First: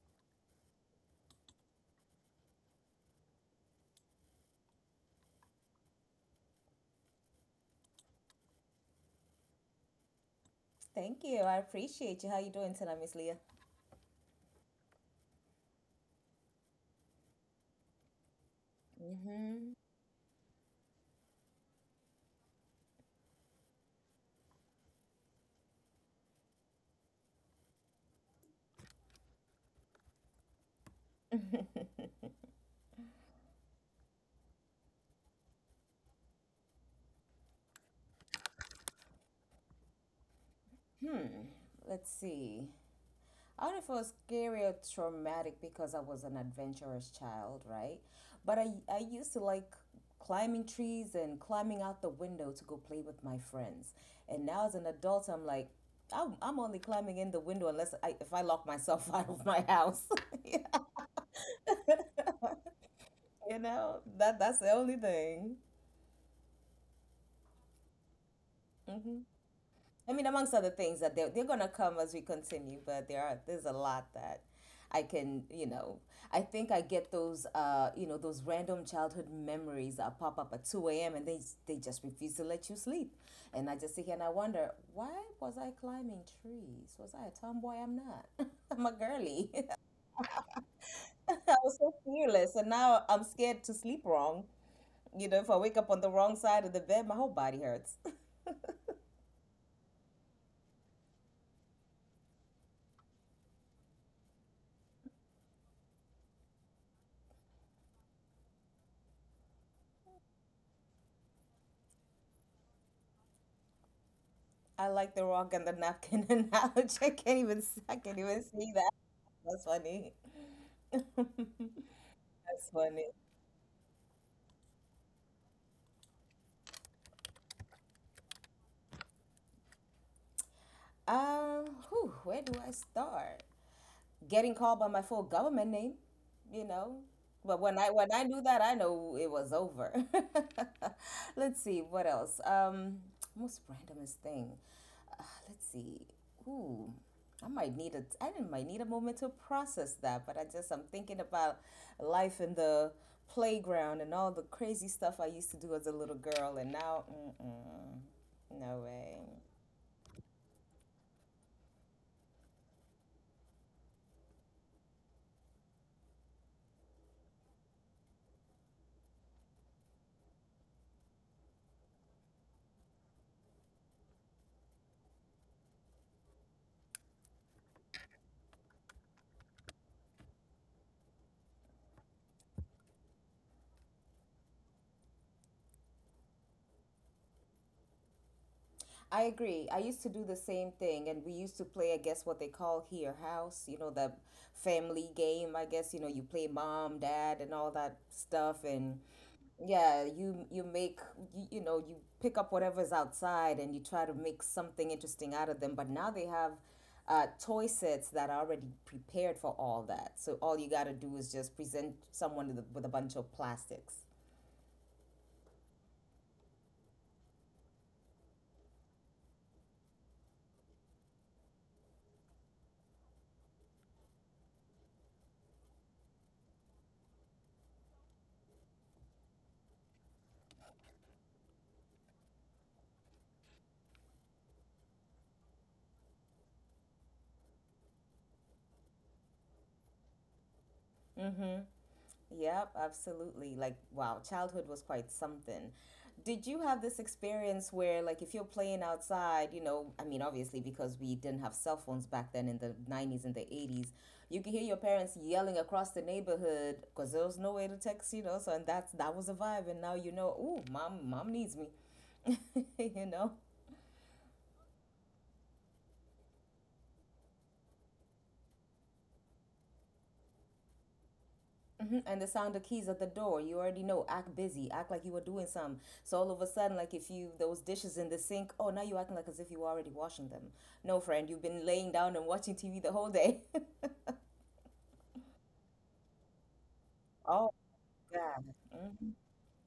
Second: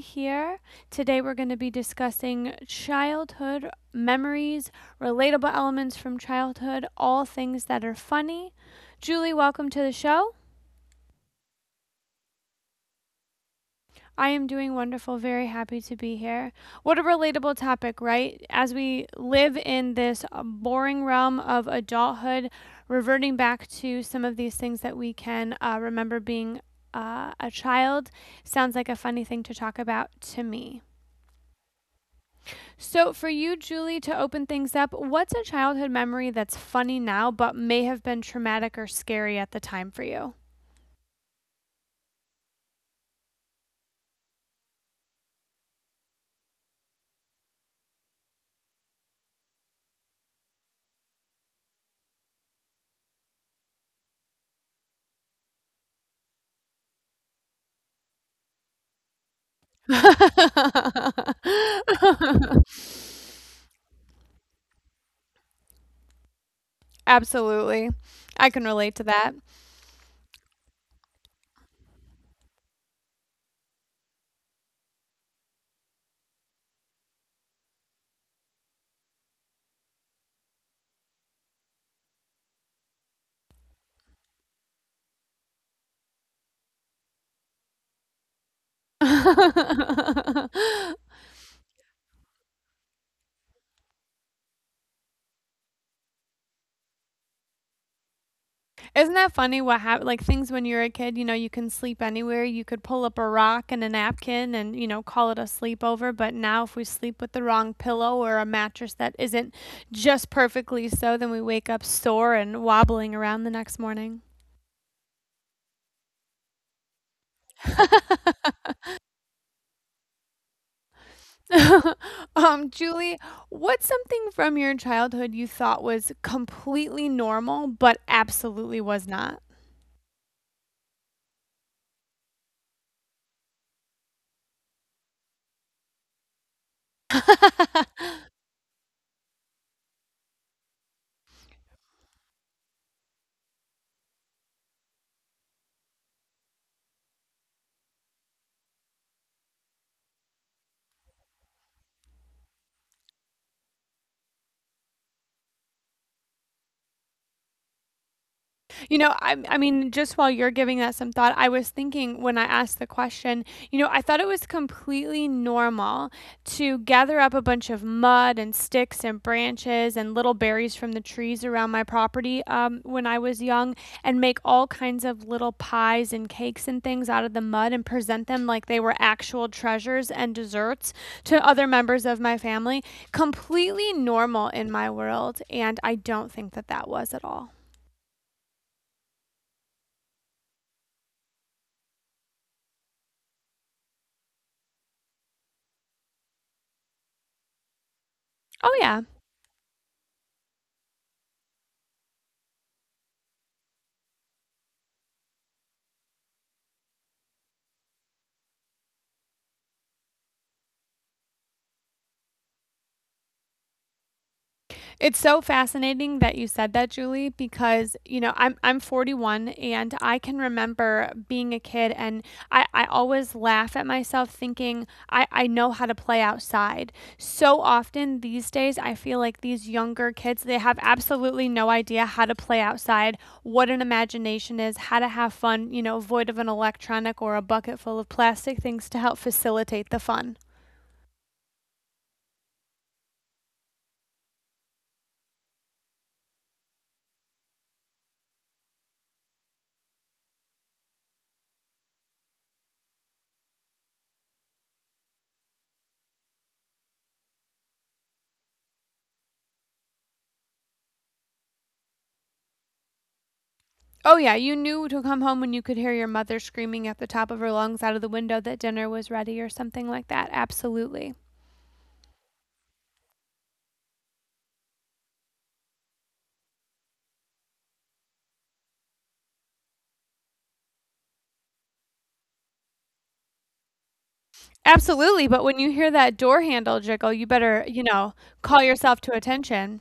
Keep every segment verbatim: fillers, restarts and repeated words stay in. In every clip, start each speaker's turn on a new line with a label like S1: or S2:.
S1: here. Today we're going to be discussing childhood memories, relatable elements from childhood, all things that are funny. Julie, welcome to the show.
S2: Thank you. I appreciate you. How you doing tonight, Miss Leah?
S1: I am doing wonderful, very happy to be here. What a relatable topic, right? As we live
S2: Mm-hmm.
S1: in this uh, boring realm of adulthood, reverting back to some of these things that we can uh, remember being uh, a child sounds like a funny thing to talk about to me. So, for you, Julie, to open things up, what's a childhood memory that's funny now but may have been traumatic or scary at the time for you?
S2: Hmm. Let's see. I don't know if it was scary or traumatic because I was an adventurous child, right? But I, I used to like climbing trees and climbing out the window to go play with my friends. And now as an adult, I'm like, I'm, I'm only climbing in the window unless I, if I lock myself out of my house. you know, that that's the only thing.
S1: Absolutely. I can relate
S2: Hmm.
S1: to that.
S2: I mean, amongst other things that they're, they're going to come as we continue, but there are there's a lot that I can, you know, I think I get those, uh, you know, those random childhood memories that pop up at two a m and they, they just refuse to let you sleep. And I just sit here and I wonder, why was I climbing trees? Was I a tomboy? I'm not. I'm a girly. I was so fearless. And now I'm scared to sleep wrong. You know, if I wake up on the wrong side of the bed, my whole body hurts.
S1: Isn't that funny what happened? Like, things when you're a kid, you know, you can sleep anywhere, you could pull up a rock and a napkin and, you know, call it a sleepover, but now if we sleep with the wrong pillow or a mattress that isn't just perfectly so, then we wake up sore and wobbling around the next morning.
S2: I like the rock and the napkin analogy. I can't even I can't even see that. That's funny. That's
S1: um,
S2: funny.
S1: Julie, what's something from your childhood you thought was completely normal but absolutely was not?
S2: Um, whew, where do I start? Getting called by my full government name, you know. But when I when I knew that, I know it was over. Let's see what else. Um, most randomest thing. Uh, let's see. Ooh, I might need a I might need a moment to process that. But I just I'm thinking about life in the playground and all the crazy stuff I used to do as a little girl, and now, mm-mm, no
S1: You know,
S2: way.
S1: I, I mean, just while you're giving that some thought, I was thinking when I asked the question, you know, I thought it was completely normal to gather up a bunch of mud and sticks and branches and little berries from the trees around my property um, when I was young and make all kinds of little pies and cakes and things out of the mud and present them like they were actual treasures and desserts to other members of my family. Completely normal in my world. And I don't think that that was at all.
S2: I agree. I used to do the same thing, and we used to play, I guess, what they call here house, you know, the family game. I guess, you know, you play mom, dad, and all that stuff.
S1: Oh, yeah.
S2: And yeah, you you make you, you know, you pick up whatever's outside and you try to make something interesting out of them. But now they have uh, toy sets that are already prepared for all that. So all you got to do is just present someone with a, with a bunch of plastics.
S1: It's so fascinating that you said that, Julie, because you know I'm I'm forty-one and I can remember being a kid and I, I always laugh at myself thinking I, I know how to play outside. So often these days I feel like these younger kids they have absolutely no idea how to play outside, what an imagination is, how to have fun, you know, void of an electronic or a bucket full of plastic things to help facilitate the fun.
S2: Mm-hmm. Yep, absolutely. Like, wow, childhood was quite something. Did you have this experience where, like, if you're playing outside, you know, I mean, obviously, because we didn't have cell phones back then in the nineties and the eighties, you could hear your parents yelling across the neighborhood because there was no way to text, you know, so, and that's, that was a vibe. And now you know, ooh, mom, mom needs me, you know?
S1: Oh, yeah, you knew to come home when you could hear your mother screaming at the top of her lungs out of the window that dinner was ready or something like that. Absolutely.
S2: Hmm. And the sound of keys at the door, you already know, act busy, act like you were doing some. So all of a sudden, like if you, those dishes in the sink, oh, now you're acting like as if you were already washing them. No, friend, you've been laying down and watching T V the whole day.
S1: Absolutely, but when you hear that door handle jiggle, you better,
S2: Oh,
S1: you know,
S2: God.
S1: call yourself to
S2: Mhm.
S1: attention.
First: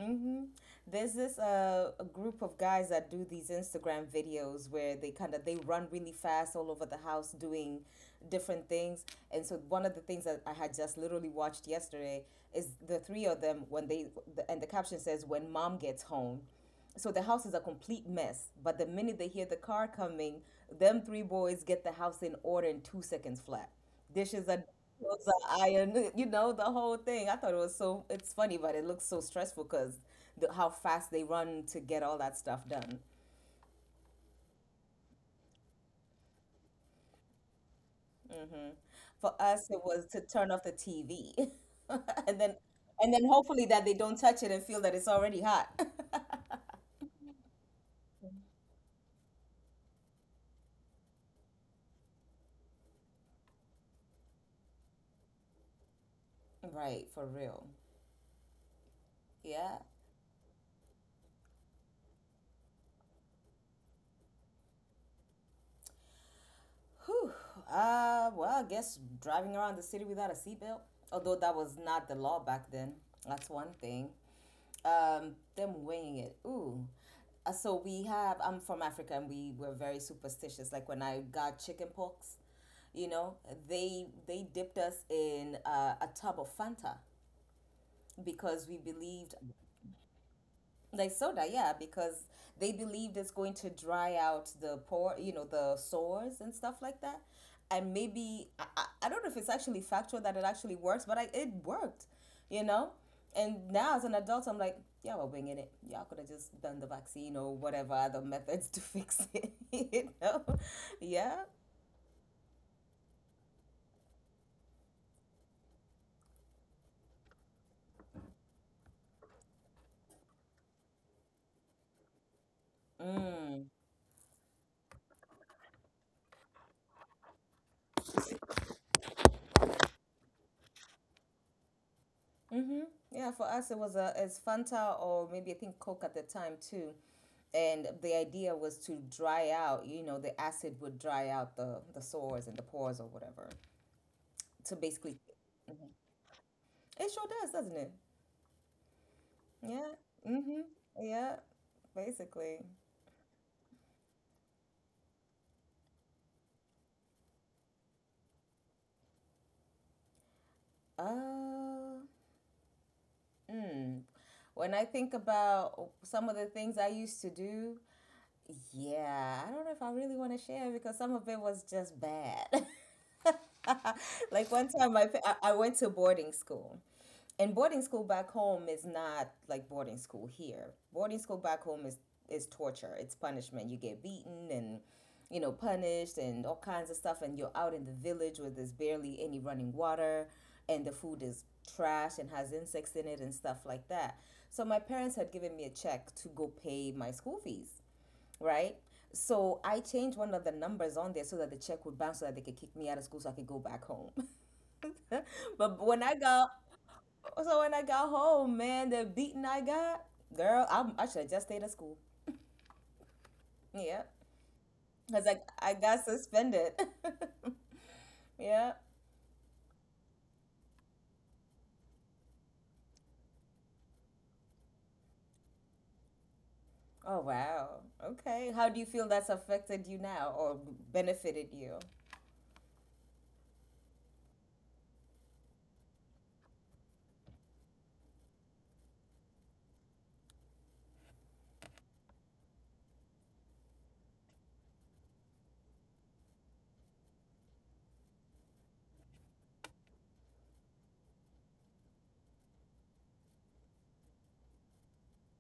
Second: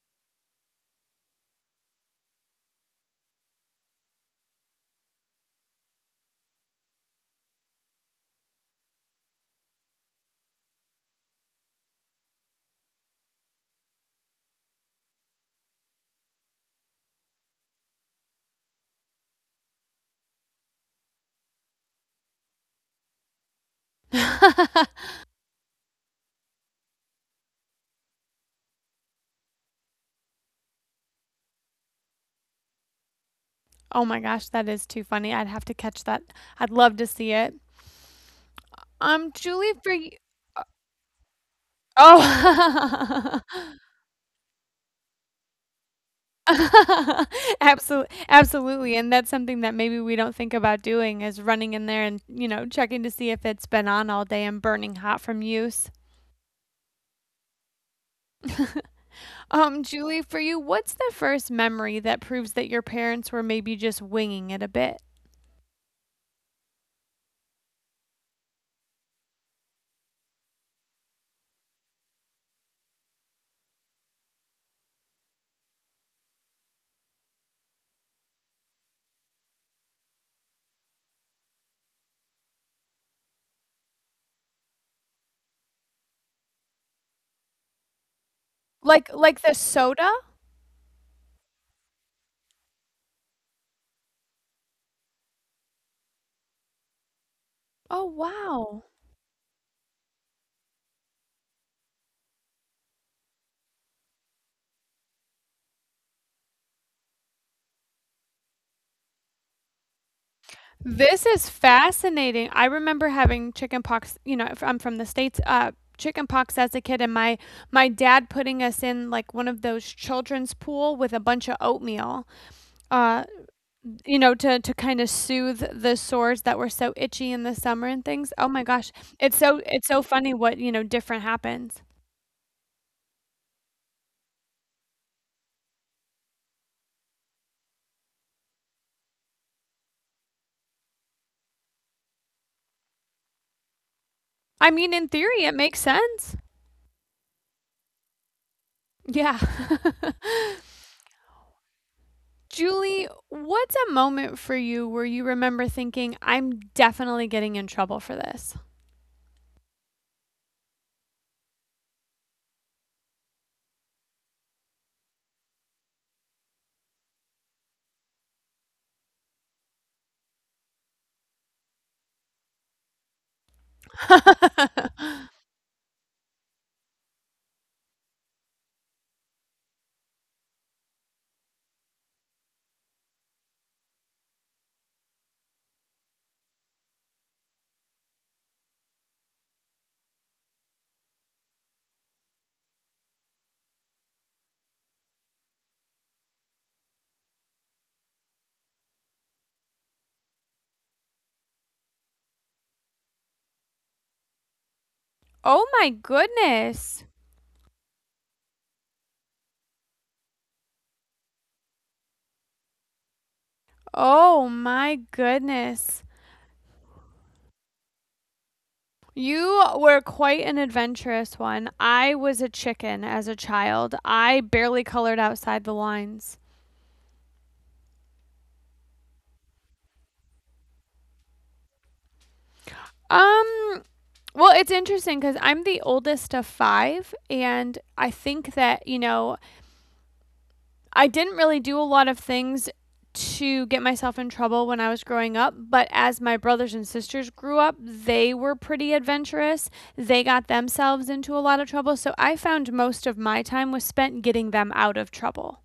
S2: Mm-hmm. There's this uh, a group of guys that do these Instagram videos where they kind of they run really fast all over the house doing different things. And so one of the things that I had just literally watched yesterday is the three of them when they the, and the caption says when mom gets home. So the house is a complete mess, but the minute they hear the car coming, them three boys get the house in order in two seconds flat. Dishes are
S1: Oh
S2: clothes are ironed, you know, the whole thing. I thought it was so, it's funny, but it looks so stressful because the, how fast they run to get all that stuff done.
S1: my gosh, that is too funny. I'd have to catch that. I'd love to see it.
S2: Hmm.
S1: Um,
S2: For
S1: Julie,
S2: us, it
S1: for you.
S2: was to turn off the T V and then, and then
S1: Oh.
S2: hopefully that they don't touch it and feel that it's already hot.
S1: Absolutely, absolutely, and that's something that maybe we don't think about doing is running in there and, you know, checking to see if it's been on all day and burning hot from use.
S2: Right, for real.
S1: Um,
S2: Yeah.
S1: Julie, for you, what's the first memory that proves that your parents were maybe just winging it a bit?
S2: Uh, well, I guess driving around the city without a seatbelt, although that was not the law back then. That's one thing. Um, them weighing it. Ooh. Uh, so we have, I'm from Africa and we were very superstitious. Like when I got chicken pox, you know, they they dipped us in uh, a tub of Fanta because we
S1: Like like
S2: believed
S1: the soda?
S2: like soda, yeah, because they believed it's going to dry out the pore, you know, the sores and stuff like that.
S1: Oh,
S2: And maybe
S1: wow.
S2: I, I I don't know if it's actually factual that it actually works, but I, it worked, you know. And now as an adult, I'm like, yeah, we're winging it. Y'all could have just done the vaccine or whatever other methods to fix it, you know.
S1: This is
S2: Yeah.
S1: fascinating. I remember having chicken pox, you know, if I'm from the States, uh, chicken pox as a kid and my my dad putting us in like one of those children's pool with a bunch of oatmeal. uh
S2: Mm.
S1: you know, to to kind of soothe the sores that were so itchy in the summer and things. Oh my gosh, it's so it's so funny what you know different happens.
S2: Mm-hmm. Yeah, for us it was a it's Fanta or maybe I think Coke at the time too. And the idea was to dry out, you know, the acid would dry out the the sores and the pores or whatever.
S1: I mean
S2: To
S1: in
S2: basically,
S1: theory it makes sense.
S2: it sure does, doesn't it?
S1: Yeah.
S2: Yeah. Mm-hmm. Yeah. Basically.
S1: Julie, what's a moment for you where you remember thinking, I'm definitely getting in trouble for this?
S2: Uh, mm. When I think about some of the things I used to do, yeah, I don't know if I really want to share because some of it was just bad. Like one time I, I I went to boarding school. And boarding school back home is not like boarding school here. Boarding school back home is is torture. It's punishment. You get beaten and you know punished and all kinds of stuff and you're out in the village where there's barely any running water and the food is trash and has insects in it and stuff like that. So my parents had given me a check to go pay my school fees, right? So I changed one of the numbers on there so that the check would bounce so that they could kick me out of school so I could go back home.
S1: Oh my
S2: But when I got
S1: goodness.
S2: so when I got home, man, the beating I got, girl, I, I should have just stayed at school. Yeah.
S1: Oh my
S2: Because I, I
S1: goodness.
S2: got suspended. Yeah.
S1: You were quite an adventurous one. I was a chicken as a child. I barely colored outside the lines.
S2: Oh, wow. Okay. How do you feel that's affected you now or benefited you?
S1: Um, well, it's interesting because I'm the oldest of five, and I think that, you know, I didn't really do a lot of things to get myself in trouble when I was growing up, but as my brothers and sisters grew up, they were pretty adventurous. They got themselves into a lot of trouble, so I found most of my time was spent getting them out of trouble.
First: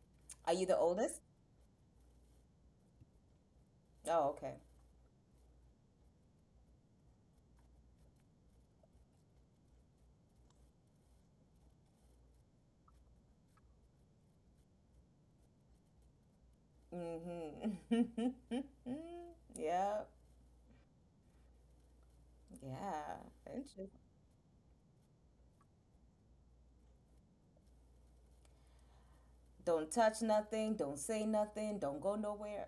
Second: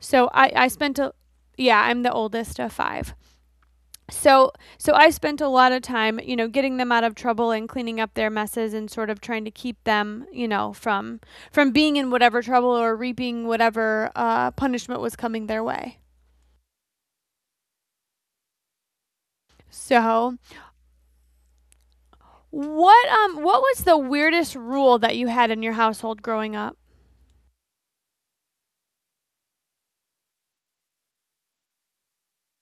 S1: So
S2: Are
S1: I,
S2: you
S1: I
S2: the
S1: spent a
S2: oldest?
S1: yeah, I'm the oldest of five.
S2: Oh,
S1: So
S2: okay.
S1: so I spent a lot of time, you know, getting them out of trouble and cleaning up their messes and sort of trying to keep them, you know, from from being in whatever trouble or reaping whatever uh, punishment was coming their way.
S2: Mm-hmm. Yeah.
S1: So what um
S2: Yeah.
S1: what was the weirdest rule that you had in your household growing up?
S2: Don't touch nothing. Don't say nothing. Don't go nowhere.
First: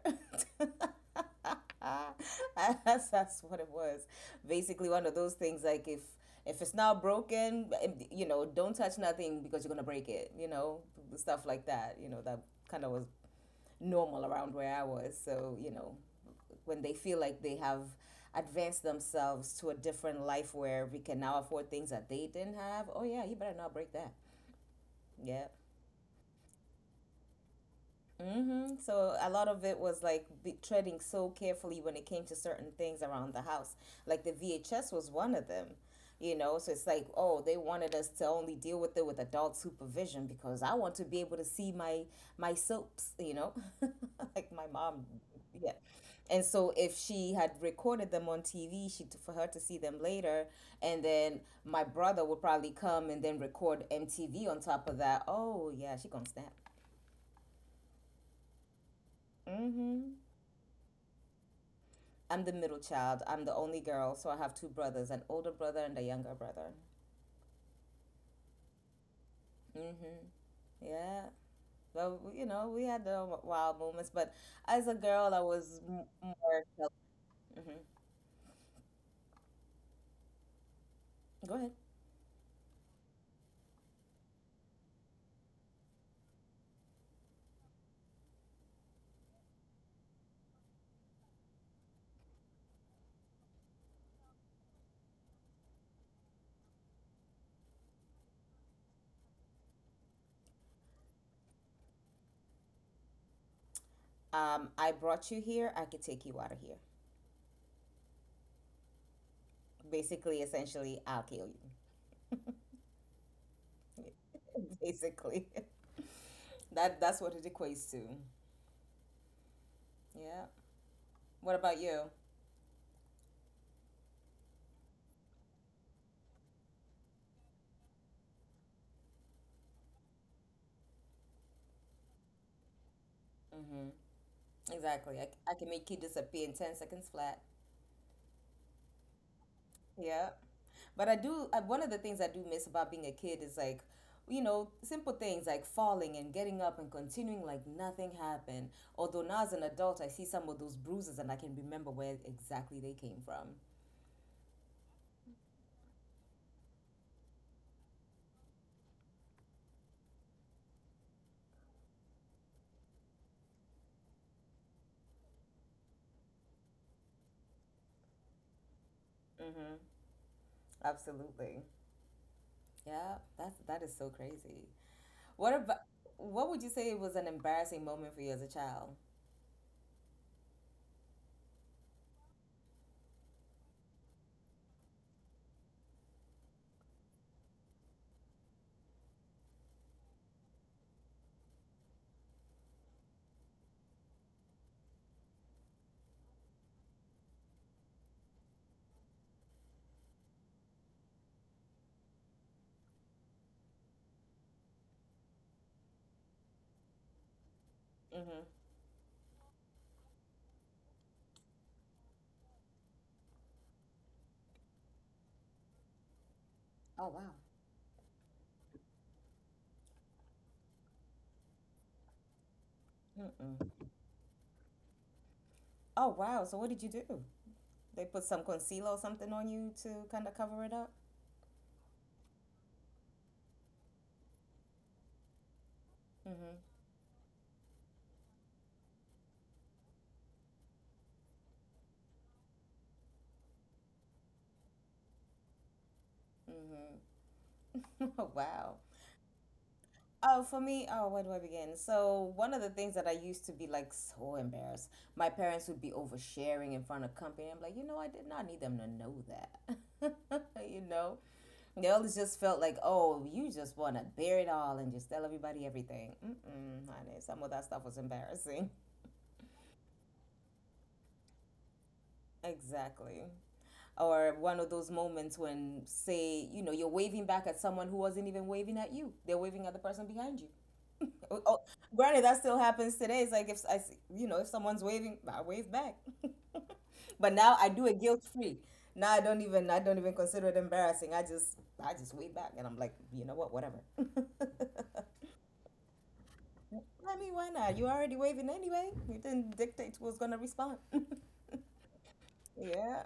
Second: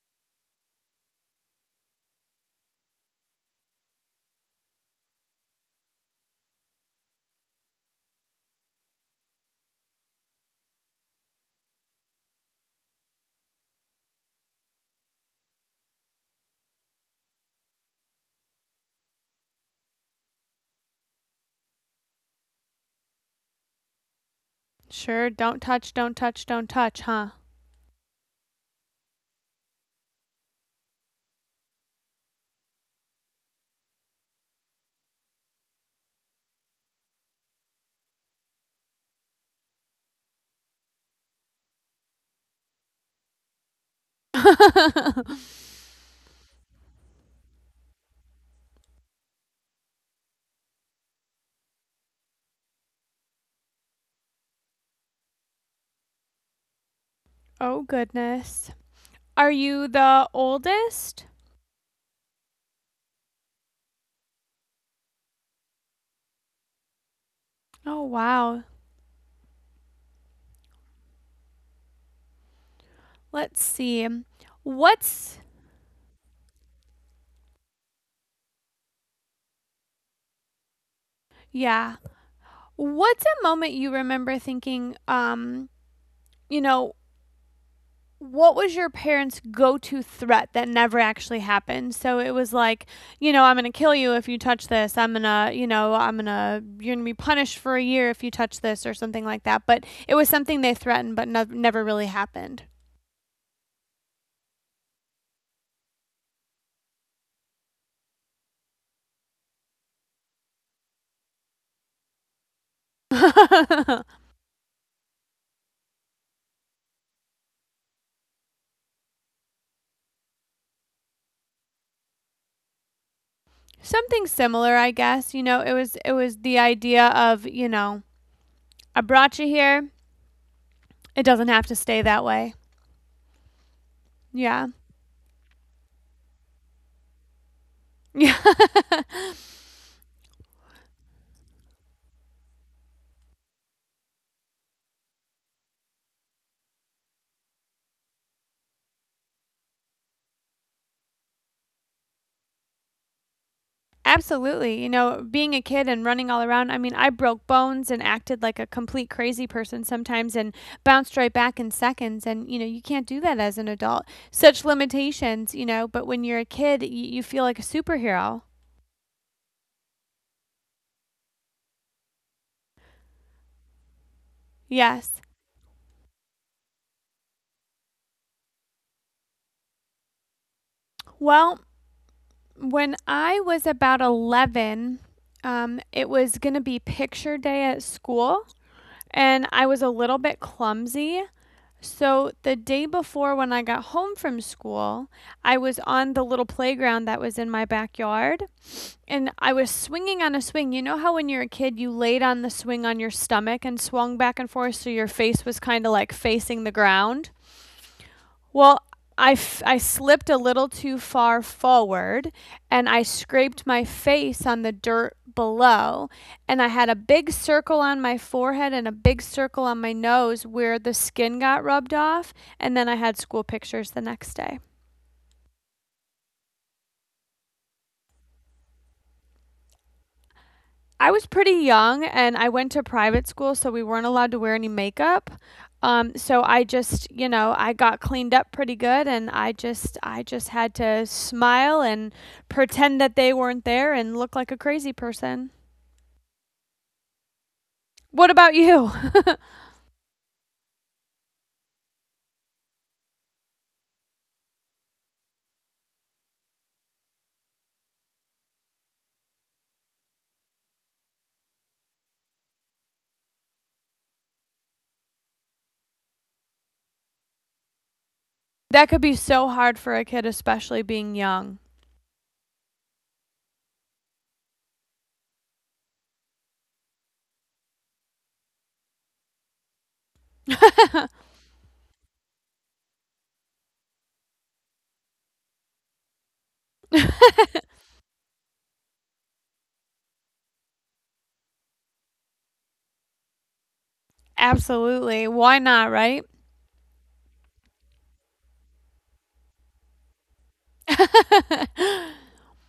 S2: that's, that's what it was. Basically, one of those things like if if it's not broken, you know, don't touch nothing because you're gonna break it. You know, stuff like that. You know, that kind of was normal around where I was. So you know, when they feel like they have advanced themselves to a different life where we can now afford things that they didn't have, oh yeah, you better not break that.
S1: Sure,
S2: Yeah.
S1: don't touch, don't touch, don't touch, huh?
S2: Mm-hmm. So a lot of it was like be treading so carefully when it came to certain things around the house. Like the V H S was one of them, you know. So it's like, oh, they wanted us to only deal with it with adult supervision because I want to be able to see my my soaps, you know, like my mom. Yeah. And so if she had recorded them on T V, she for her to see them later, and then my brother would probably come and then record M T V on top of that. Oh yeah, she gonna snap.
S1: Oh goodness. Are you
S2: Mm-hmm.
S1: the oldest?
S2: I'm the middle child. I'm the only girl, so I have two brothers, an older brother and a younger brother.
S1: Oh wow.
S2: Hmm. Yeah. Well, you know, we had the
S1: Let's
S2: wild moments.
S1: see.
S2: But as a girl, I
S1: What's
S2: was m- more. Hmm. Go ahead.
S1: yeah. What's a moment you remember thinking, um, you know, what was your parents' go to threat that never actually happened? So it was like, you know, I'm gonna kill you if you touch this. I'm gonna, you know, I'm gonna, you're gonna be punished for a year if you touch this or something like that. But it was something they threatened, but no- never really happened.
S2: Um, I brought you here. I could take you out of here. Basically, essentially, I'll kill you. Basically, that that's what it equates to. Yeah. What about you?
S1: Something similar, I guess. You know, it was it was the idea of you know, I brought you here. It doesn't have to stay that way.
S2: Hmm.
S1: Yeah.
S2: Exactly. I, I can make you disappear in ten seconds flat.
S1: Yeah.
S2: Yeah. But I do, I, one of the things I do miss about being a kid is like, you know, simple things like falling and getting up and continuing like nothing happened. Although now as an adult, I see some of those bruises and I can remember where exactly they came from.
S1: Absolutely. You know, being a kid and running all around, I mean, I broke bones and acted like a complete crazy person sometimes and bounced right back in seconds. And, you know, you can't do that as an adult. Such limitations, you know, but when you're a kid, y- you feel like a superhero.
S2: Absolutely. Yeah, that's, that is so crazy. What
S1: Yes.
S2: about, what would you say was an embarrassing moment for you as a child?
S1: Well, when I was about eleven, um, it was going to be picture day at school, and I was a little bit clumsy. So the day before when I got home from school, I was on the little playground that was in my backyard and I was swinging on a swing. You know how when you're a kid you laid on the swing on your stomach and swung back and forth so your face was kind of like facing the ground?
S2: Mm-hmm.
S1: Well, I, f- I slipped a little too far forward and I scraped my face on the dirt below. And I
S2: Oh,
S1: had a
S2: wow.
S1: big circle on my forehead and a big circle on my nose where the skin got rubbed off. And then I had school
S2: Mm-mm.
S1: pictures the next day.
S2: Oh, wow. So what did you do? They put some concealer or something on you to kind of cover it up?
S1: I was pretty young and I went to private school, so we weren't allowed to wear any makeup. Um, so I just, you know, I got cleaned up pretty good and I just I just had to smile and pretend that they weren't there and look like a crazy person.
S2: Oh,
S1: What
S2: wow.
S1: about you?
S2: Oh, for me, oh, where do I begin? So, one of the things that I used to be like so embarrassed, my parents would be oversharing in front of company. I'm like, you know, I did not need them to know that. You know, they always just felt like, oh, you just want to bear it all and just tell everybody everything. Mm-mm, honey, some of that stuff was embarrassing.
S1: That could be so hard for a kid, especially being young.
S2: Exactly. Or one of those moments when, say, you know, you're waving back at someone who wasn't even waving at you, they're waving at the person behind you. Oh, oh, granted that still happens today. It's like if i see- you know, if someone's waving, I wave back. But now I do it guilt free. Now i don't even I don't even consider it embarrassing. I just, I just wave back and I'm like, you know what, whatever. I
S1: Absolutely. Why not, right?
S2: mean, why not? You're already waving anyway. You didn't dictate who's gonna respond. Yeah.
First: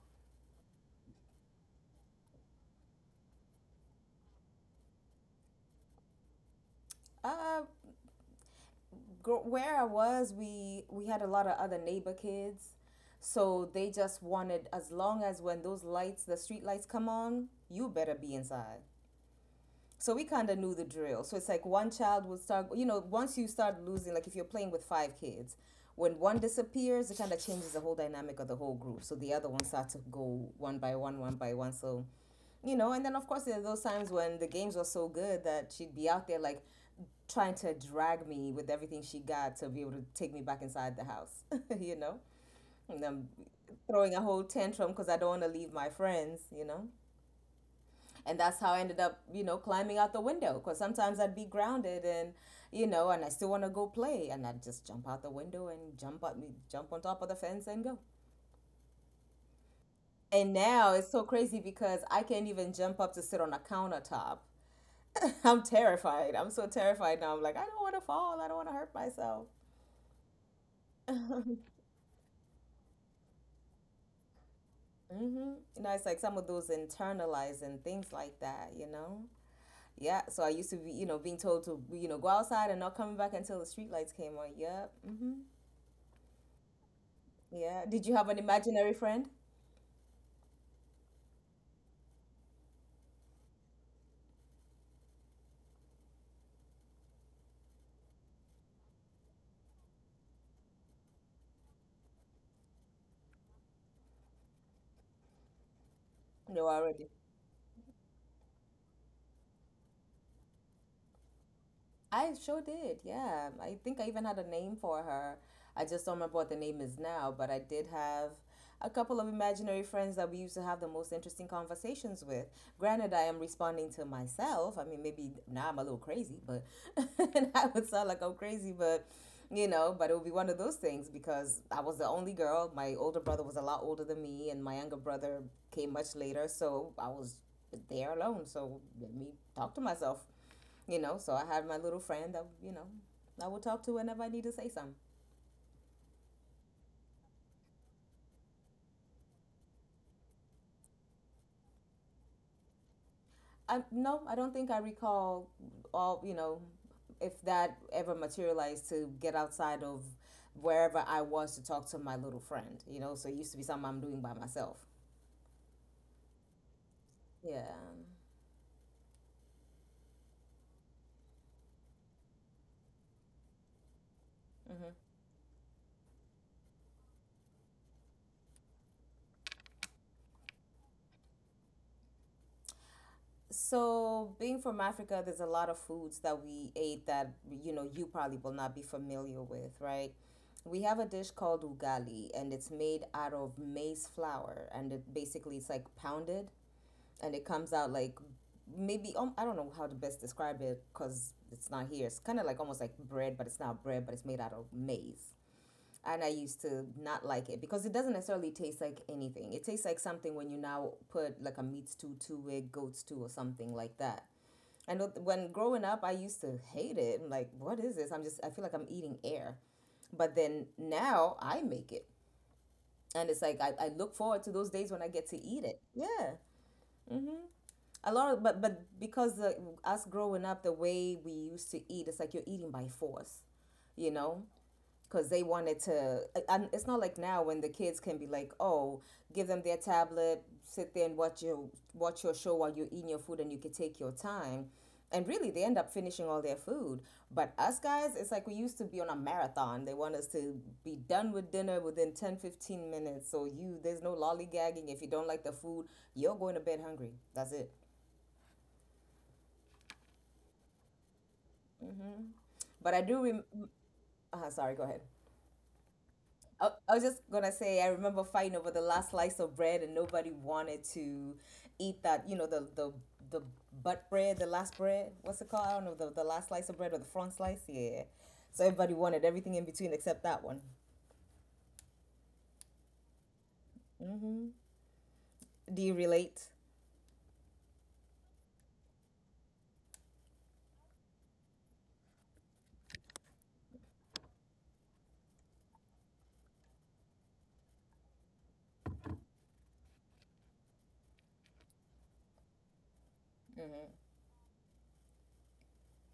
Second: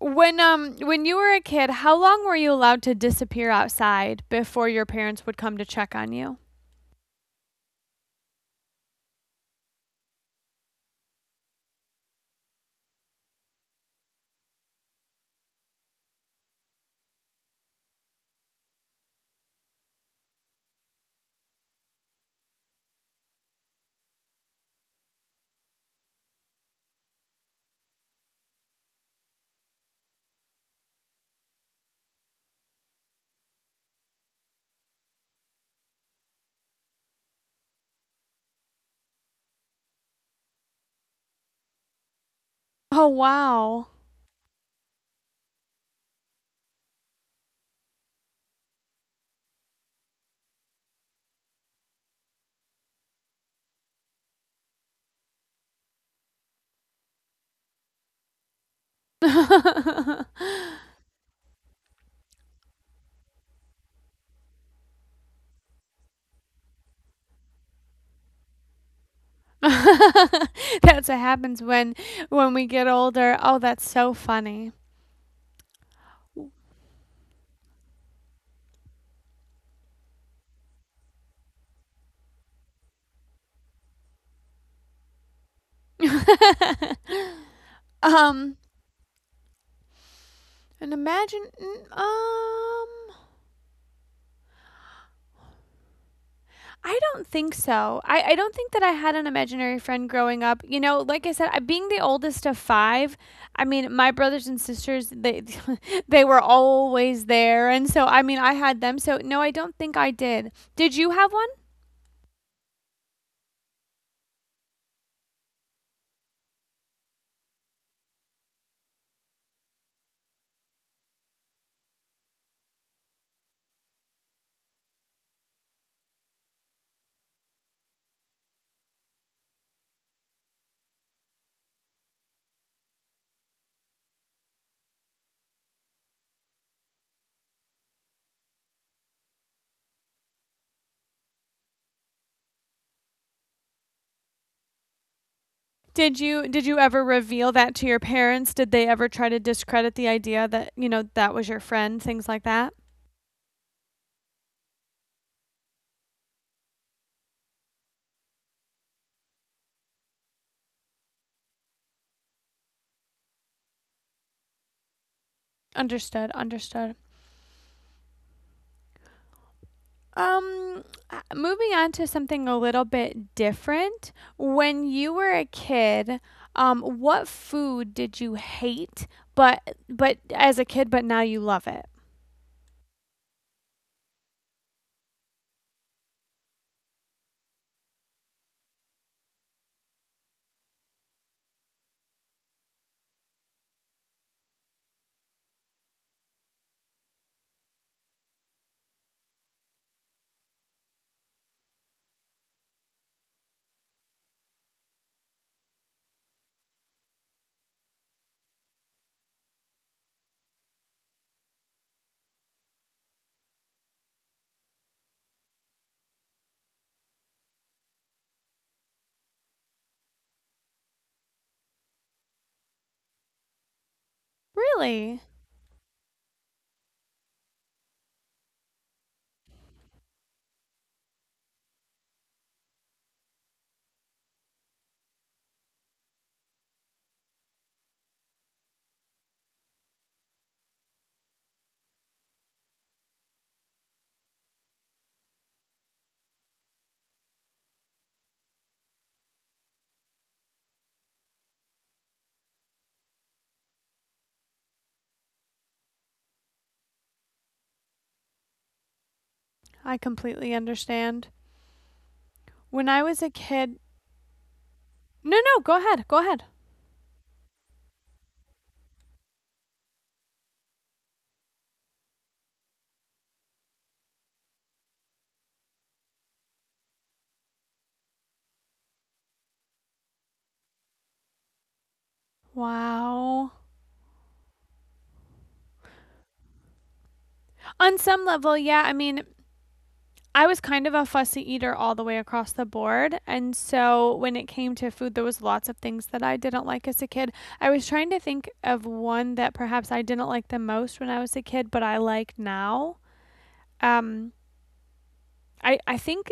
S1: When um when you were a kid, how long were you allowed to disappear outside before your parents would come to check on you?
S2: uh, gr- where I was, we we had a lot of other neighbor kids, so they just wanted, as long as when those lights, the street lights come on, you better be inside. So we kind of knew the drill. So it's like one child will start, you know, once you start losing, like if you're playing with five kids, when one disappears, it kind of changes the whole dynamic of the whole group. So the other ones start to go one by one, one by one. So, you know, and then of course, there are those times when the games were so good that she'd be out there like trying to drag me with everything she got to be able to take me back inside the house, you know,
S1: Oh
S2: and I'm
S1: wow.
S2: throwing a whole tantrum because I don't want to leave my friends, you know, and that's how I ended up, you know, climbing out the window. Because sometimes I'd be grounded, and you know, and I still want to go play, and I'd just jump out the window and jump up, jump on top of the fence and go. And now it's so crazy because I can't even jump up to sit on a countertop. I'm terrified. I'm so terrified now. I'm like, I don't want to fall. I don't want to hurt myself.
S1: That's what happens
S2: hmm
S1: when when we get older. Oh, that's so funny.
S2: You know, it's like some of those internalizing things like that, you know? Yeah, so I used to be, you know, being told to, you know, go outside and not coming back until the streetlights came on. Yep. hmm Yeah. Did you have an
S1: Um
S2: imaginary friend?
S1: and imagine mm, um I don't think so. I, I don't think that I had an imaginary friend growing up. You know, like I said, I, being the oldest of five, I mean, my brothers and sisters, they they were
S2: No, already.
S1: always there, and so I mean, I had them. So no, I don't think I did. Did you have one?
S2: I sure did. Yeah. I think I even had a name for her. I just don't remember what the name is now, but I did have a couple of imaginary friends that we used to have the most interesting conversations with. Granted, I am responding to myself. I mean, maybe now I'm a little crazy, but and I would sound like I'm crazy, but you know, but it would be one of those things because I was the only girl. My older brother was a lot older than me, and my younger brother came much later, so I was there alone. So let me talk to myself, you know, so I have my little friend that, you know, I will talk to whenever I need to say something.
S1: Did you did you ever reveal that to your parents? Did they ever try to discredit the idea that you know that was your friend? Things like that.
S2: I, no, I don't think I recall all, you know, if that ever materialized to get outside of wherever I was to talk to my little friend, you know, so it used to be something I'm doing by myself.
S1: Understood. Understood.
S2: Yeah.
S1: Um, uh, moving on to something a little bit different. When you were a kid, um, what food did you hate, but but as a kid, but now you love it?
S2: So, being from Africa, there's a lot of foods that we ate that, you know, you probably will not be familiar with, right? We have a dish called ugali, and it's made out of maize flour, and it basically it's like pounded and it comes out like maybe um, I don't know how to best describe it because it's not here. It's kind of like almost like bread, but it's not bread, but it's made out of maize. And I used to not like it because it doesn't necessarily taste like anything. It tastes like something when you now put like a meat stew to it, goat stew, or something like that. And when growing up, I used to hate it. I'm like, what is this? I'm just, I feel like I'm eating air. But then now I make it. And it's like, I, I look forward to those days
S1: Really?
S2: when I get to eat it. Yeah. A lot of, but but because uh, us growing up the way we used to eat, it's like you're eating by force, you know, because they wanted to. And it's not like now when the kids can be like, oh, give them their tablet, sit there and watch your watch your show while you're eating your food and you can take your time, and really they end up finishing all their food. But us guys, it's like we used to be on a marathon. They want us to be done with dinner within ten fifteen minutes, so you, there's no lollygagging. If you don't like the food, you're going to bed hungry. That's it.
S1: I completely understand. When I
S2: But I
S1: was a
S2: do rem
S1: kid,
S2: uh, Sorry, go ahead.
S1: no, no, go ahead, go ahead.
S2: I, I was just gonna say I remember fighting over the last slice of bread and nobody wanted to eat that, you know, the the the butt bread, the last bread. What's it called? I don't know, the, the last slice of bread or the front slice. Yeah. So everybody wanted everything in between except that one.
S1: Wow.
S2: Do you relate?
S1: On some level, yeah, I mean, I was kind of a fussy eater all the way across the board. And so when it came to food, there was lots of things that I didn't like as a kid. I was trying to think of one that perhaps I didn't like the most when I was a kid, but I like now. Um, I, I think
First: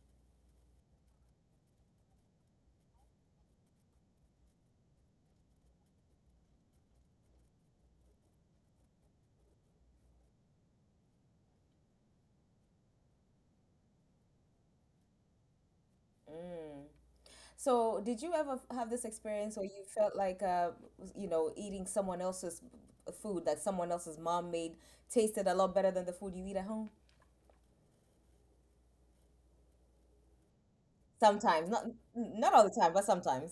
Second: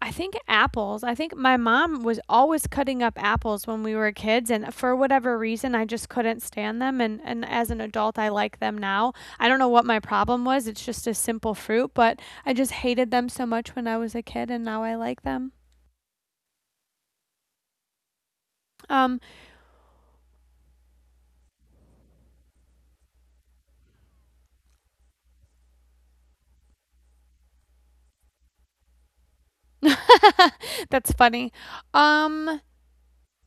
S1: I think apples. I think my mom was always cutting up apples when we were kids, and for whatever reason, I just couldn't stand them. And, and as an adult, I like them now. I don't know what my problem was. It's just a simple fruit, but I just hated them so much when I was a kid, and now I like them.
S2: So, did you ever have this
S1: Um,
S2: experience where you felt like, uh, you know, eating someone else's food that someone else's mom made tasted a lot better than the food you eat at home?
S1: that's funny.
S2: Sometimes, not not all
S1: Um,
S2: the time, but sometimes,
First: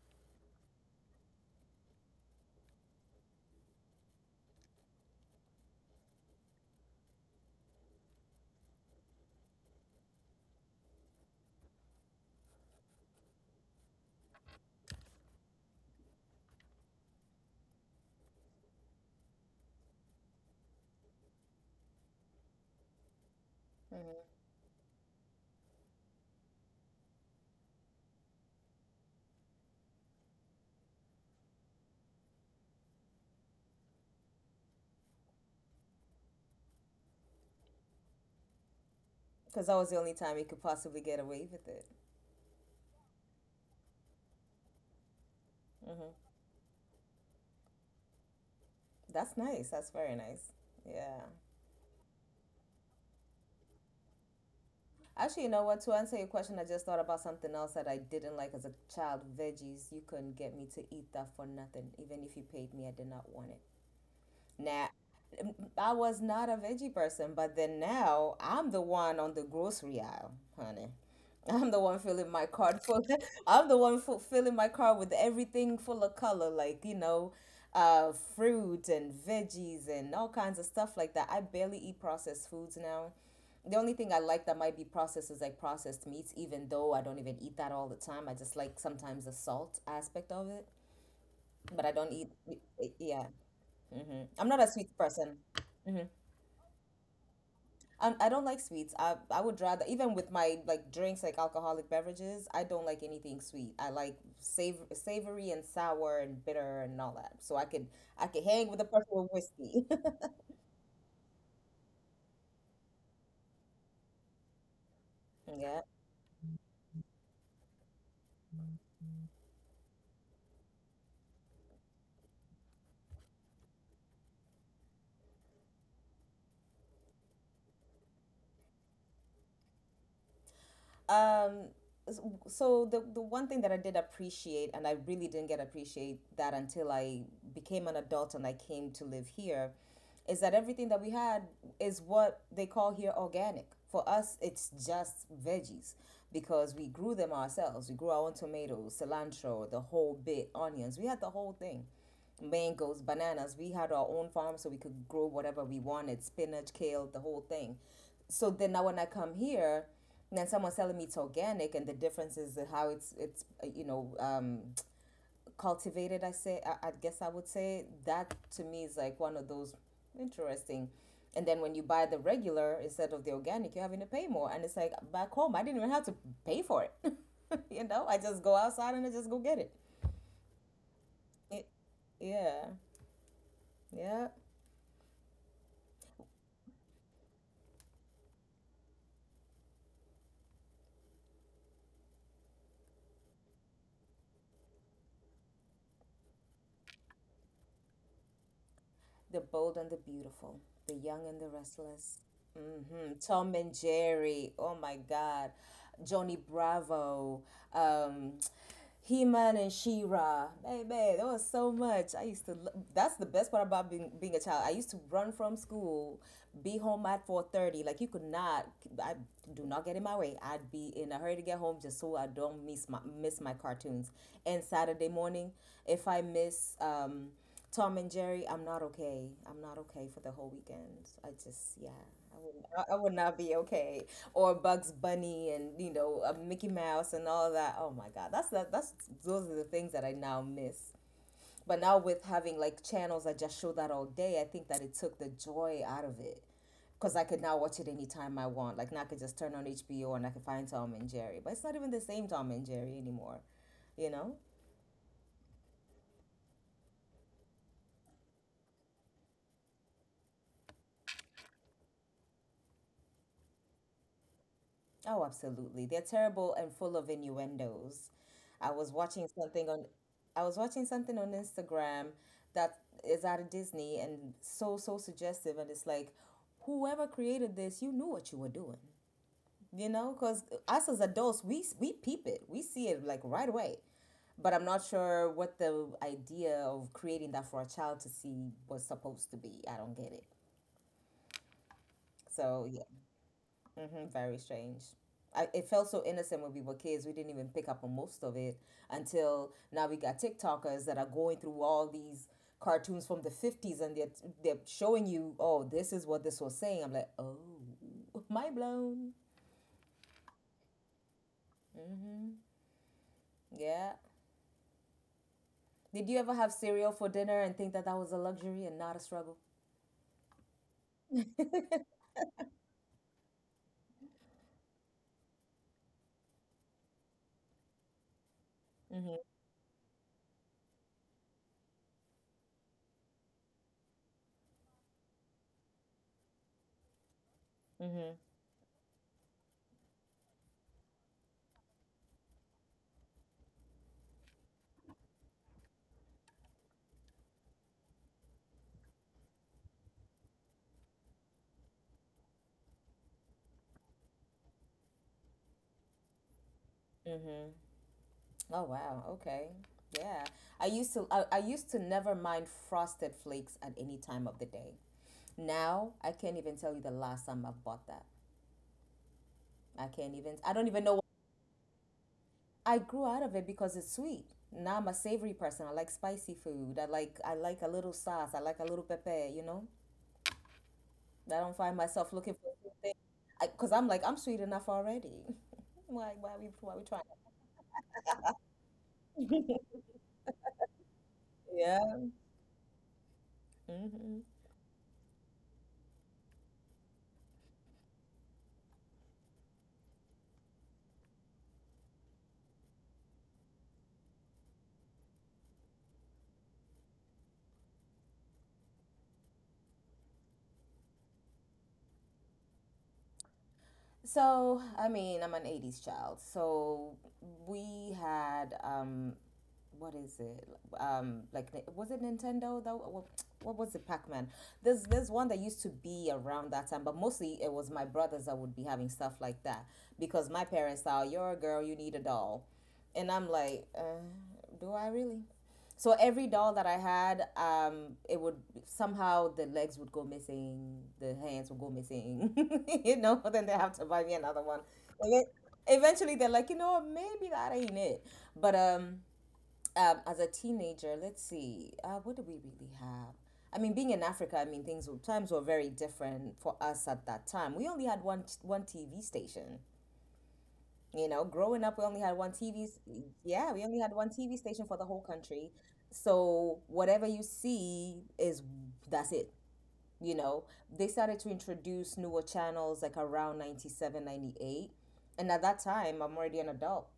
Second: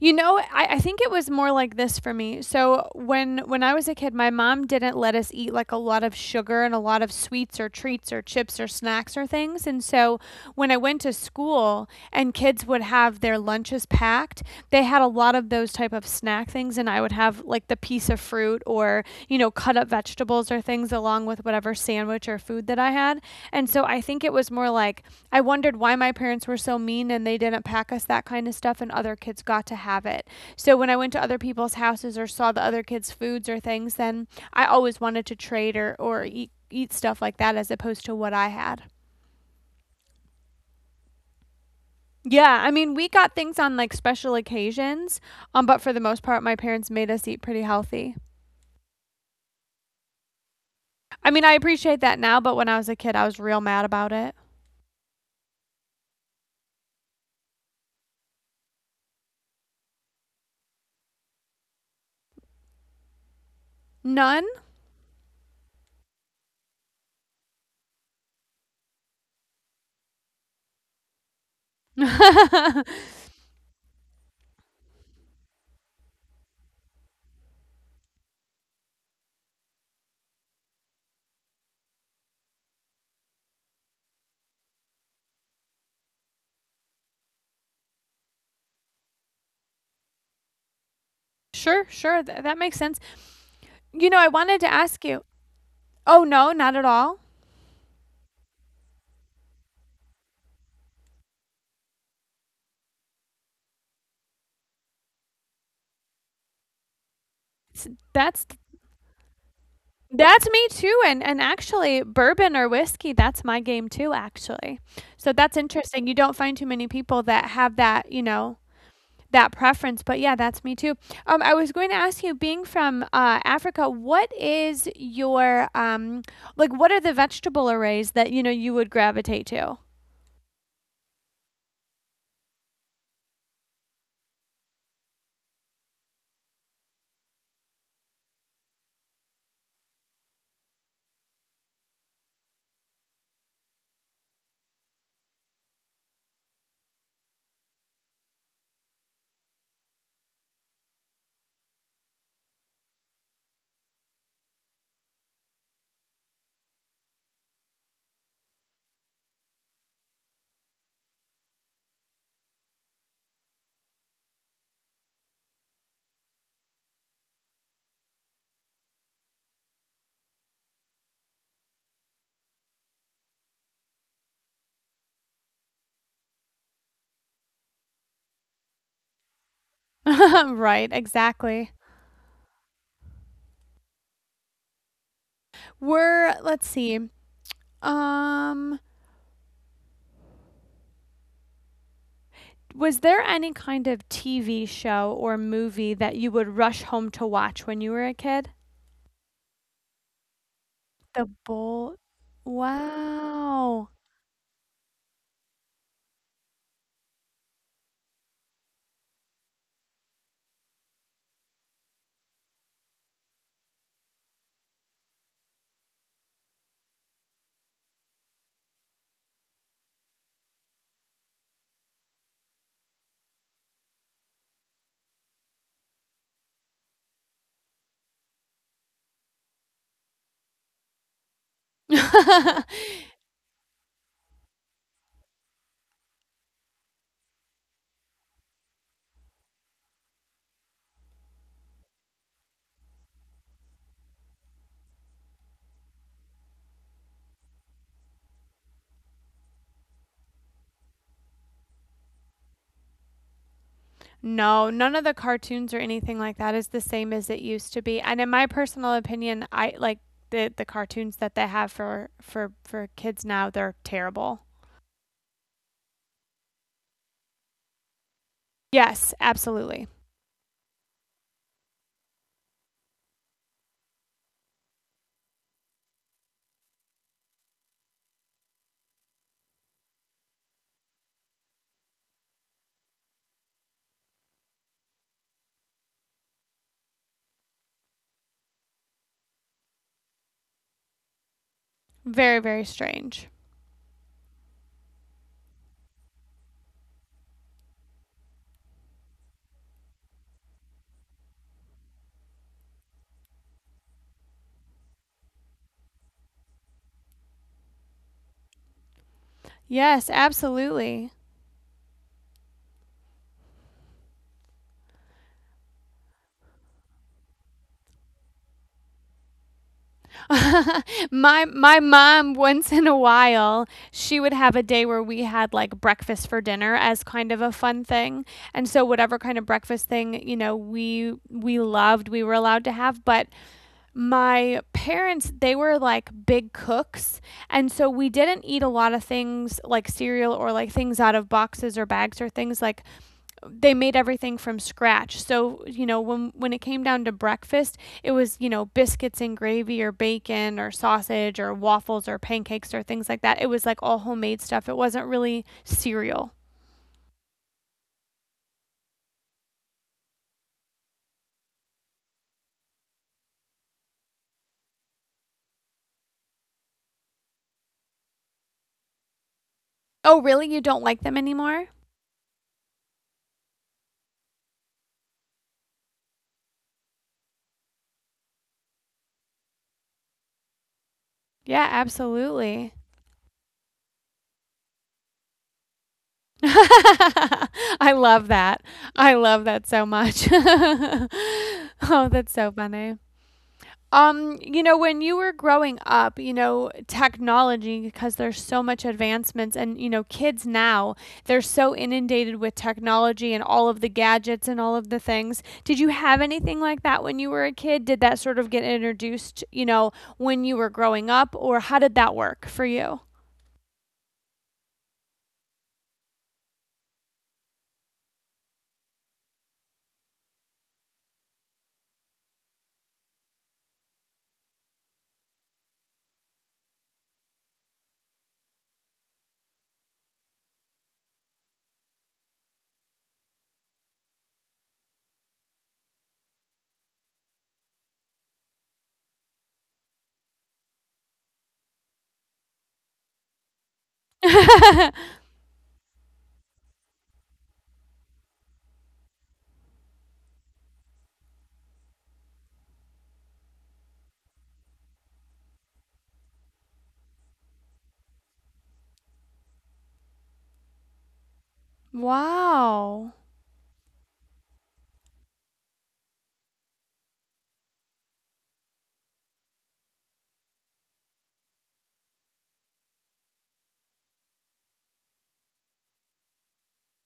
S1: You know, I, I think it was more like this for me. So when when I was a kid, my mom didn't let us eat like a lot of sugar and a lot of sweets or treats or chips or snacks or things. And so when I went to school and kids would have their lunches packed, they had a lot of those type of snack things and I would have like the piece of fruit or, you know, know, cut up vegetables or things along with whatever sandwich or food that I had. And so I think it was more like I wondered why my parents were so mean and they didn't pack us that kind of stuff, and other kids got to have it. So when I went to other people's houses or saw the other kids' foods or things, then I always wanted to trade or, or eat, eat stuff like that as opposed to what I had.
S2: because that was the only time he could possibly get away with it.
S1: Yeah, I mean, we got things on like special occasions, um, but for the most part, my parents made us eat pretty healthy.
S2: That's nice. That's very nice. Yeah.
S1: I mean, I appreciate that now, but when I was a kid, I was real mad about it.
S2: Actually, you know what? To answer your question, I just thought about something else that I didn't like as a child. Veggies. You couldn't get me to eat that for nothing. Even if you paid me, I did not want it.
S1: None?
S2: Now, um, I was not a veggie person, but then now I'm the one on the grocery aisle, honey. I'm the one filling my cart full. I'm the one fu- filling my cart with everything full of color, like you know, uh, fruit and veggies and all kinds of stuff like that. I barely eat processed foods now. The only thing I like that might be processed is like processed meats, even though I don't even eat that all the time. I just like sometimes the salt aspect of it, but
S1: sure,
S2: I don't
S1: sure.
S2: eat.
S1: Th- that
S2: e-,
S1: makes sense.
S2: Yeah,
S1: You know,
S2: hmm
S1: I
S2: I'm
S1: wanted
S2: not a
S1: to
S2: sweets
S1: ask you.
S2: person. hmm
S1: Oh no, not at all.
S2: I, I don't like sweets. I I would rather, even with my like drinks, like alcoholic beverages, I don't like anything sweet. I like sav- savory and sour and bitter and all that. So I could,
S1: S-
S2: I could
S1: That's
S2: hang with a person with whiskey.
S1: that's me too. And and actually, bourbon or whiskey, that's my game too. Actually, so that's
S2: Yeah.
S1: interesting. You don't find too many people that have that. You know that preference. But yeah, that's me too. Um, I was going to ask you, being from uh, Africa, what is your um like? What are the vegetable arrays that you know you would gravitate to?
S2: Um, so the the one thing that I did appreciate, and I really didn't get appreciate that until I became an adult and I came to live here, is that everything that we had is what they call here organic. For us, it's just veggies because we grew them ourselves. We grew our own tomatoes, cilantro, the whole bit, onions. We had the whole thing, mangoes, bananas. We had our own farm so we could grow whatever we wanted, spinach, kale, the whole thing. So then now when I come here, and then someone's telling me it's organic and the difference is how it's it's uh, you know, um, cultivated. I say I, I guess I would say that to me is like one of those interesting. And then when you buy the regular instead of the organic, you're having to pay more. And it's like back home, I didn't even have to pay for it. You know, I just go outside and I just go get it.
S1: right.
S2: It,
S1: Exactly.
S2: yeah, yeah.
S1: We're let's see. Um, was there any kind of T V show or movie that you would rush home to watch when you were a kid?
S2: The Bold and the Beautiful, The Young
S1: The
S2: and the
S1: Bold.
S2: Restless, hmm Tom and
S1: Wow.
S2: Jerry, oh my God, Johnny Bravo, um, He-Man and She-Ra. Hey man, there was so much. I used to. lo- That's the best part about being being a child. I used to run from school, be home at four thirty. Like you could not. I do not get in my way. I'd be in a hurry to get home just so I don't miss my miss my cartoons. And Saturday morning, if I miss um Tom and Jerry, I'm not okay. I'm not okay for the whole weekend. I just, yeah, I would, I I would not be okay. Or Bugs Bunny and you know uh, Mickey Mouse and all that. Oh my God, that's that. That's, those are the things that I now miss. But now with having like channels that just show that all day, I think that it took the joy out of it because I could now watch it anytime I want. Like now I could just turn on H B O and I could find Tom and Jerry. But it's not even the same Tom and Jerry anymore, you know?
S1: No, none of the cartoons or anything like that is the same as it used to be. And in my personal opinion, I like the the cartoons that they have for for for kids now, they're terrible.
S2: Oh, absolutely. They're terrible and full of innuendos. I was
S1: Yes,
S2: watching something on
S1: absolutely.
S2: I was watching something on Instagram that is out of Disney and so so suggestive, and it's like whoever created this, you knew what you were doing. You know, cuz us as adults, we we peep it. We see it like right away. But I'm not sure what the idea of creating that for a child to see was supposed to be. I don't get it.
S1: Very,
S2: So,
S1: very
S2: yeah.
S1: strange.
S2: Hmm very strange. I, it felt so innocent when we were kids. We didn't even pick up on most of it until now we got TikTokers that are going through all these cartoons from the fifties, and they're, they're showing you, oh, this is what this was saying. I'm like, oh, mind blown.
S1: Yes, absolutely.
S2: Yeah. Did you ever have cereal for dinner and think that that was a luxury and not a struggle?
S1: my my mom once in a while she would have a day where we had like breakfast for dinner as kind of a fun thing and so whatever kind of breakfast thing you know we we loved we were allowed to have but my parents they were like big cooks and so we didn't eat a lot of things like cereal or like things out of boxes or bags or things like they made everything from scratch. So, you know, when when it came down to breakfast, it was, you know, biscuits and gravy or bacon or sausage or waffles or pancakes or things like that. It was like all homemade stuff. It wasn't really cereal.
S2: Mm-hmm. Oh wow. Okay. Yeah. I used to I, I used to never mind frosted flakes at any time of the day. Now I can't even tell you the last time I've bought that.
S1: Oh, really? You don't
S2: I
S1: like
S2: can't
S1: them
S2: even. I don't
S1: anymore?
S2: even know. I grew out of it because it's sweet. Now I'm a savory person. I like spicy food. I like I like a little sauce. I like a little pepper. You know.
S1: Yeah,
S2: I don't find
S1: absolutely.
S2: myself looking for something because I'm like I'm sweet enough already. why why are we why are we trying?
S1: I love that. I love that so much. oh, that's so
S2: Yeah.
S1: funny. Um, you know,
S2: hmm
S1: when you were growing up, you know, technology, because there's so much advancements and, you know, kids now, they're so inundated with technology and all of the gadgets and all of the things. Did you have anything like that when you were a kid? Did that sort of get introduced, you know, when you were growing up, or how did that work for you?
S2: So I mean I'm an eighties child. So we had um what is it? Um, like was it Nintendo though? What, what was it? Pac Man. There's there's one that used to be around that time, but mostly it was my brothers that would be having stuff like that because my parents thought you're a girl, you need a doll, and I'm like, uh, do I really? So every doll that I had, um, it would somehow the legs would go missing, the hands would go missing, you know. Then they have to buy me another one. And then eventually, they're like, you know, what, maybe that ain't it. But um, um, As a teenager, let's see, uh, what do we really have? I mean, being in Africa, I mean, things were- times were very different for us at that time. We only had one t- one T V station. You know, growing up, we only had one T Vs.
S1: Wow.
S2: Yeah, we only had one T V station for the whole country. So whatever you see is that's it, you know. They started to introduce newer channels like around ninety seven, ninety eight, and at that time I'm already an adult,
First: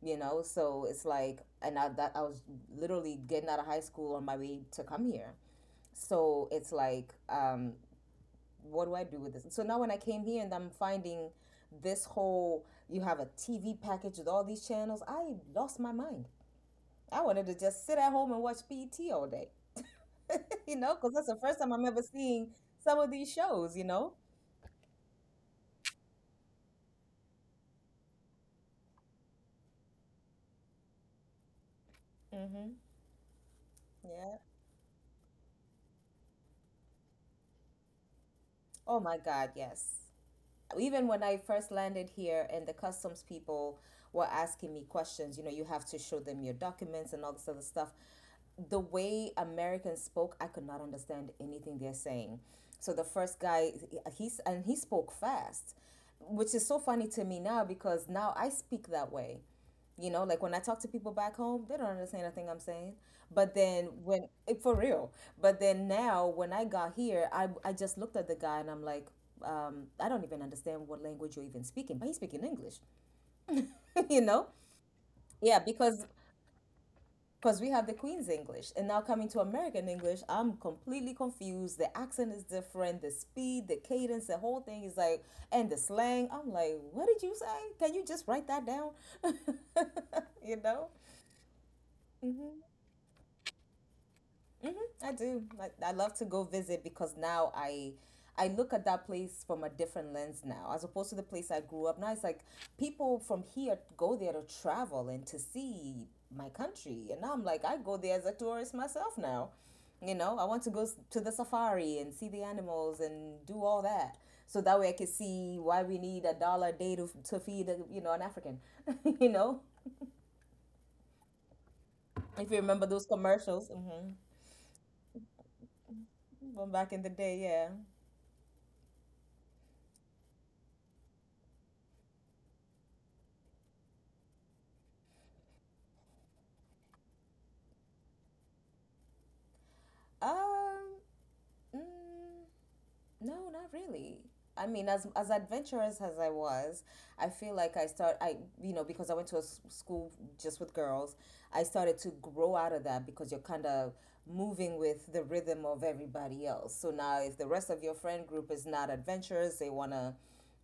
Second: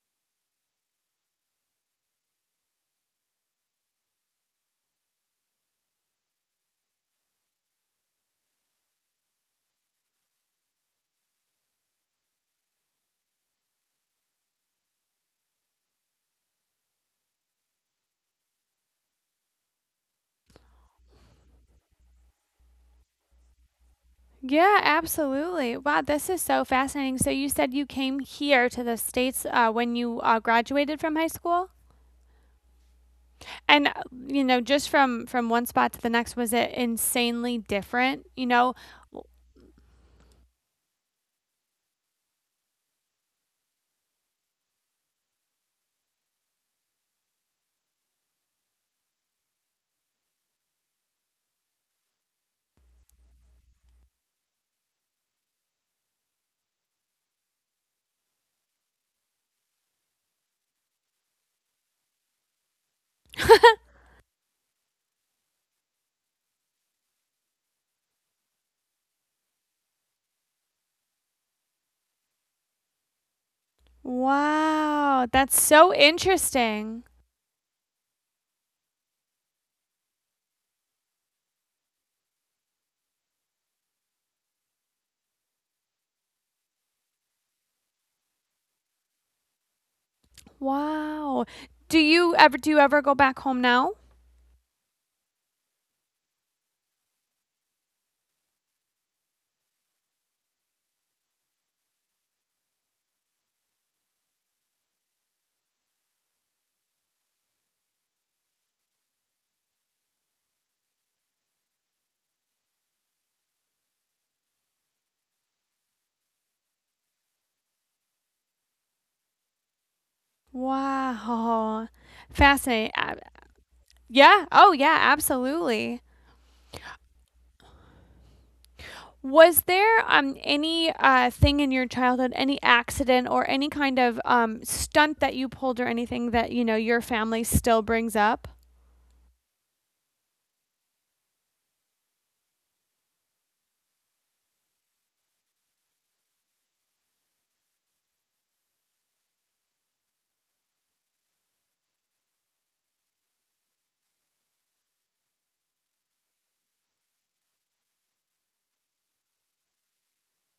S2: you know. So it's like and I, that I was literally getting out of high school on my way to come here. So it's like, um what do I do with this? So now when I came here and I'm finding this whole you have a T V package with all these channels, I lost my mind. I wanted to just sit at home and watch pet all day, you know, because that's the first time I'm ever seeing some of these shows, you know.
S1: Yeah, absolutely. Wow, this is so fascinating. So you said you came here to the States uh, when you uh, graduated from high school? And uh,
S2: Yeah.
S1: you know just from from one spot to the next was it insanely different you know
S2: Oh my God, yes. Even when I first landed here and the customs people were asking me questions, you know, you have to show them your documents and all this other stuff. The way Americans spoke, I could not understand anything they're saying. So the first guy, he's and he spoke fast, which is so funny to me now because now I speak that way. You know, like when I talk to people back home, they don't understand a thing I'm saying. But then when eh, for real, but then now when I got here, I I just looked at the guy and I'm like, um, I don't even understand what language you're even speaking, but he's speaking English, you know?
S1: wow
S2: Yeah,
S1: that's
S2: because
S1: so interesting
S2: because we have the Queen's English, and now coming to American English, I'm completely confused. The accent is different, the speed, the cadence, the whole thing is like, and the slang. I'm like, what did you say? Can you just write that down? you know?
S1: wow do you ever do you ever go back home now
S2: I do. I, I love to go visit because now I I look at that place from a different lens now, as opposed to the place I grew up. Now it's like people from here go there to travel and to see my country, and now I'm like I go there as a tourist myself now. You know, I want to go s- to the safari and see the animals and do all that, so that way I can see why we need a dollar a day to to feed a, you know, an African. You know,
S1: wow
S2: if you
S1: fascinating.
S2: remember those
S1: Uh,
S2: commercials, mm-hmm,
S1: yeah oh yeah absolutely.
S2: from back in the day, yeah.
S1: Was there um any uh thing in your childhood any accident or any kind of um stunt that you pulled or anything that you know your family still brings up?
S2: Um, Mm, no, not really. I mean, as as adventurous as I was, I feel like I start I you know, because I went to a s- school just with girls, I started to grow out of that because you're kind of moving with the rhythm of everybody else. So now, if the rest of your friend group is not adventurous, they wanna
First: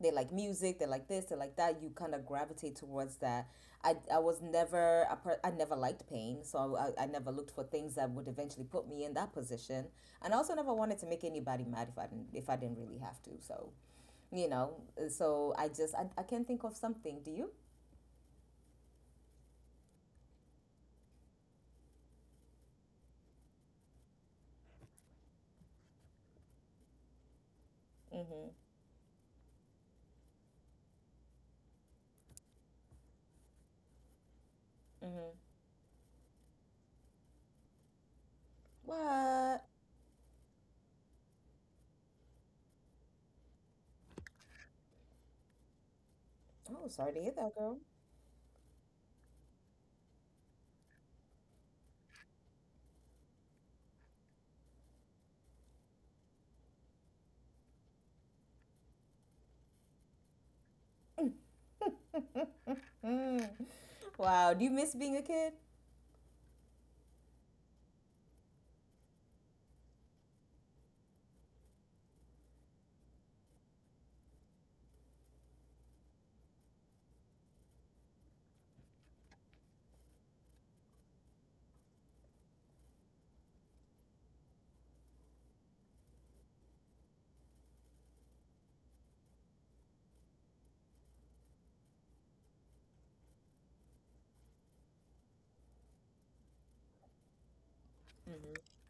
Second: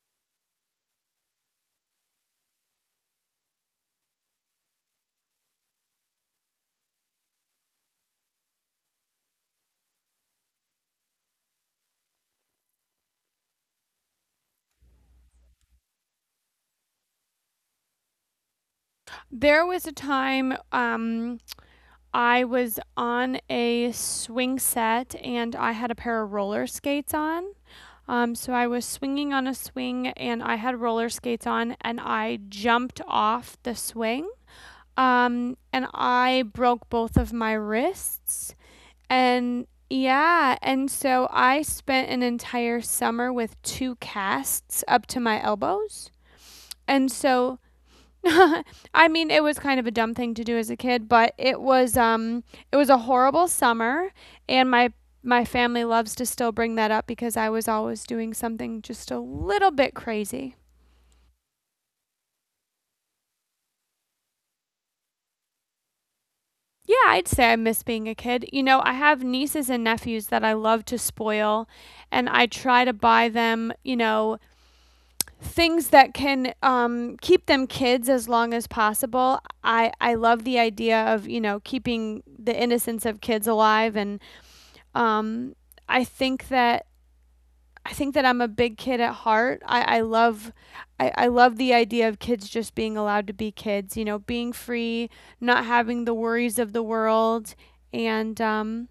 S2: they like music, they like this, they like that, you kind of gravitate towards that. I, I was never a per- I never liked pain, so I, I never looked for things that would eventually put me in that position, and I also never wanted to make anybody mad if i didn't if I didn't really have to, so you know. So I just i, I can't think of something, do you?
S1: There was a time um I was on a swing set and I had a pair of roller skates on. Um,
S2: Mm-hmm
S1: so I was swinging on a swing and I had roller skates on and I jumped off the swing.
S2: mm-hmm
S1: Um, and I broke both of my wrists.
S2: what?
S1: And yeah, and so I spent an entire summer with two casts up to my elbows.
S2: Oh,
S1: And
S2: sorry to hear that,
S1: so
S2: girl.
S1: I mean, it was kind of a dumb thing to do as a kid, but it was um it was a horrible summer and my my family loves to still bring that up because I was always doing something just a little bit crazy.
S2: Wow, do you miss being a kid?
S1: Yeah, I'd say I miss being a kid. You know, I have nieces and nephews that I love to spoil and I try to buy them, you know, things that can um, keep them kids as long as possible. I, I love the idea of, you know, keeping the innocence of kids alive and Um, I think that I think that I'm a big kid at heart. I, I love I, I love the idea of kids just being allowed to be kids, you know, being free, not having the worries of the world. And um,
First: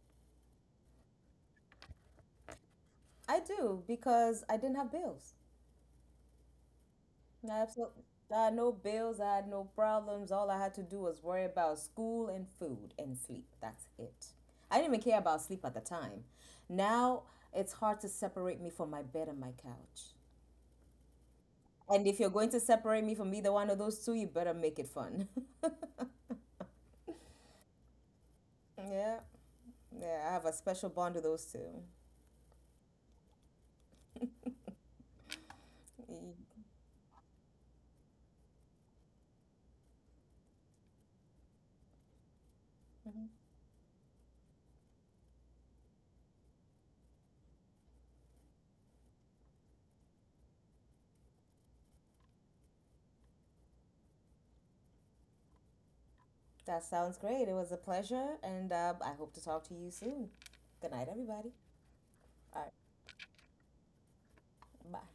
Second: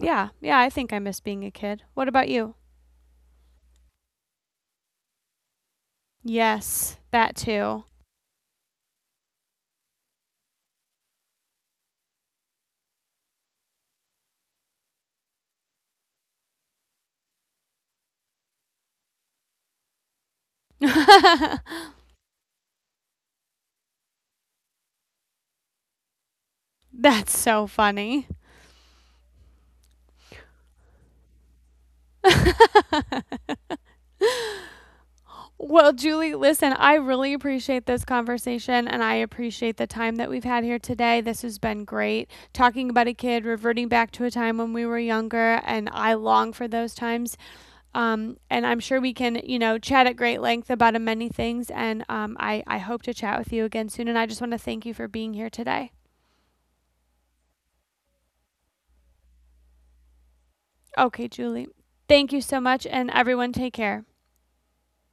S1: yeah, yeah, I think I miss being a kid. What about you?
S2: I do, because I didn't have bills.
S1: Yes, that too.
S2: Absolutely. I had no bills, I had no problems. All I had to do was worry about school and food and sleep. That's it. I didn't even care about sleep at the time. Now it's hard to separate me from my bed and my couch. And if you're going to separate me from either one of those two, you better make it fun.
S1: That's so funny.
S2: Yeah, yeah, I have a special bond with those two.
S1: Well, Julie,
S2: Y-
S1: listen, I really appreciate this conversation and I appreciate the time that we've had here today. This has been great talking about a kid, reverting back to a time when we were younger, and I long for those times. Um, and I'm sure we can, you know, chat at great length about uh, many things. And um, I, I hope to chat with you again soon. And I just want to thank you for being here today.
S2: That sounds great. It was a pleasure, and uh, I hope to talk to you soon. Good night,
S1: Okay,
S2: everybody.
S1: Julie, thank you so
S2: All
S1: much, and everyone take care.
S2: right, bye.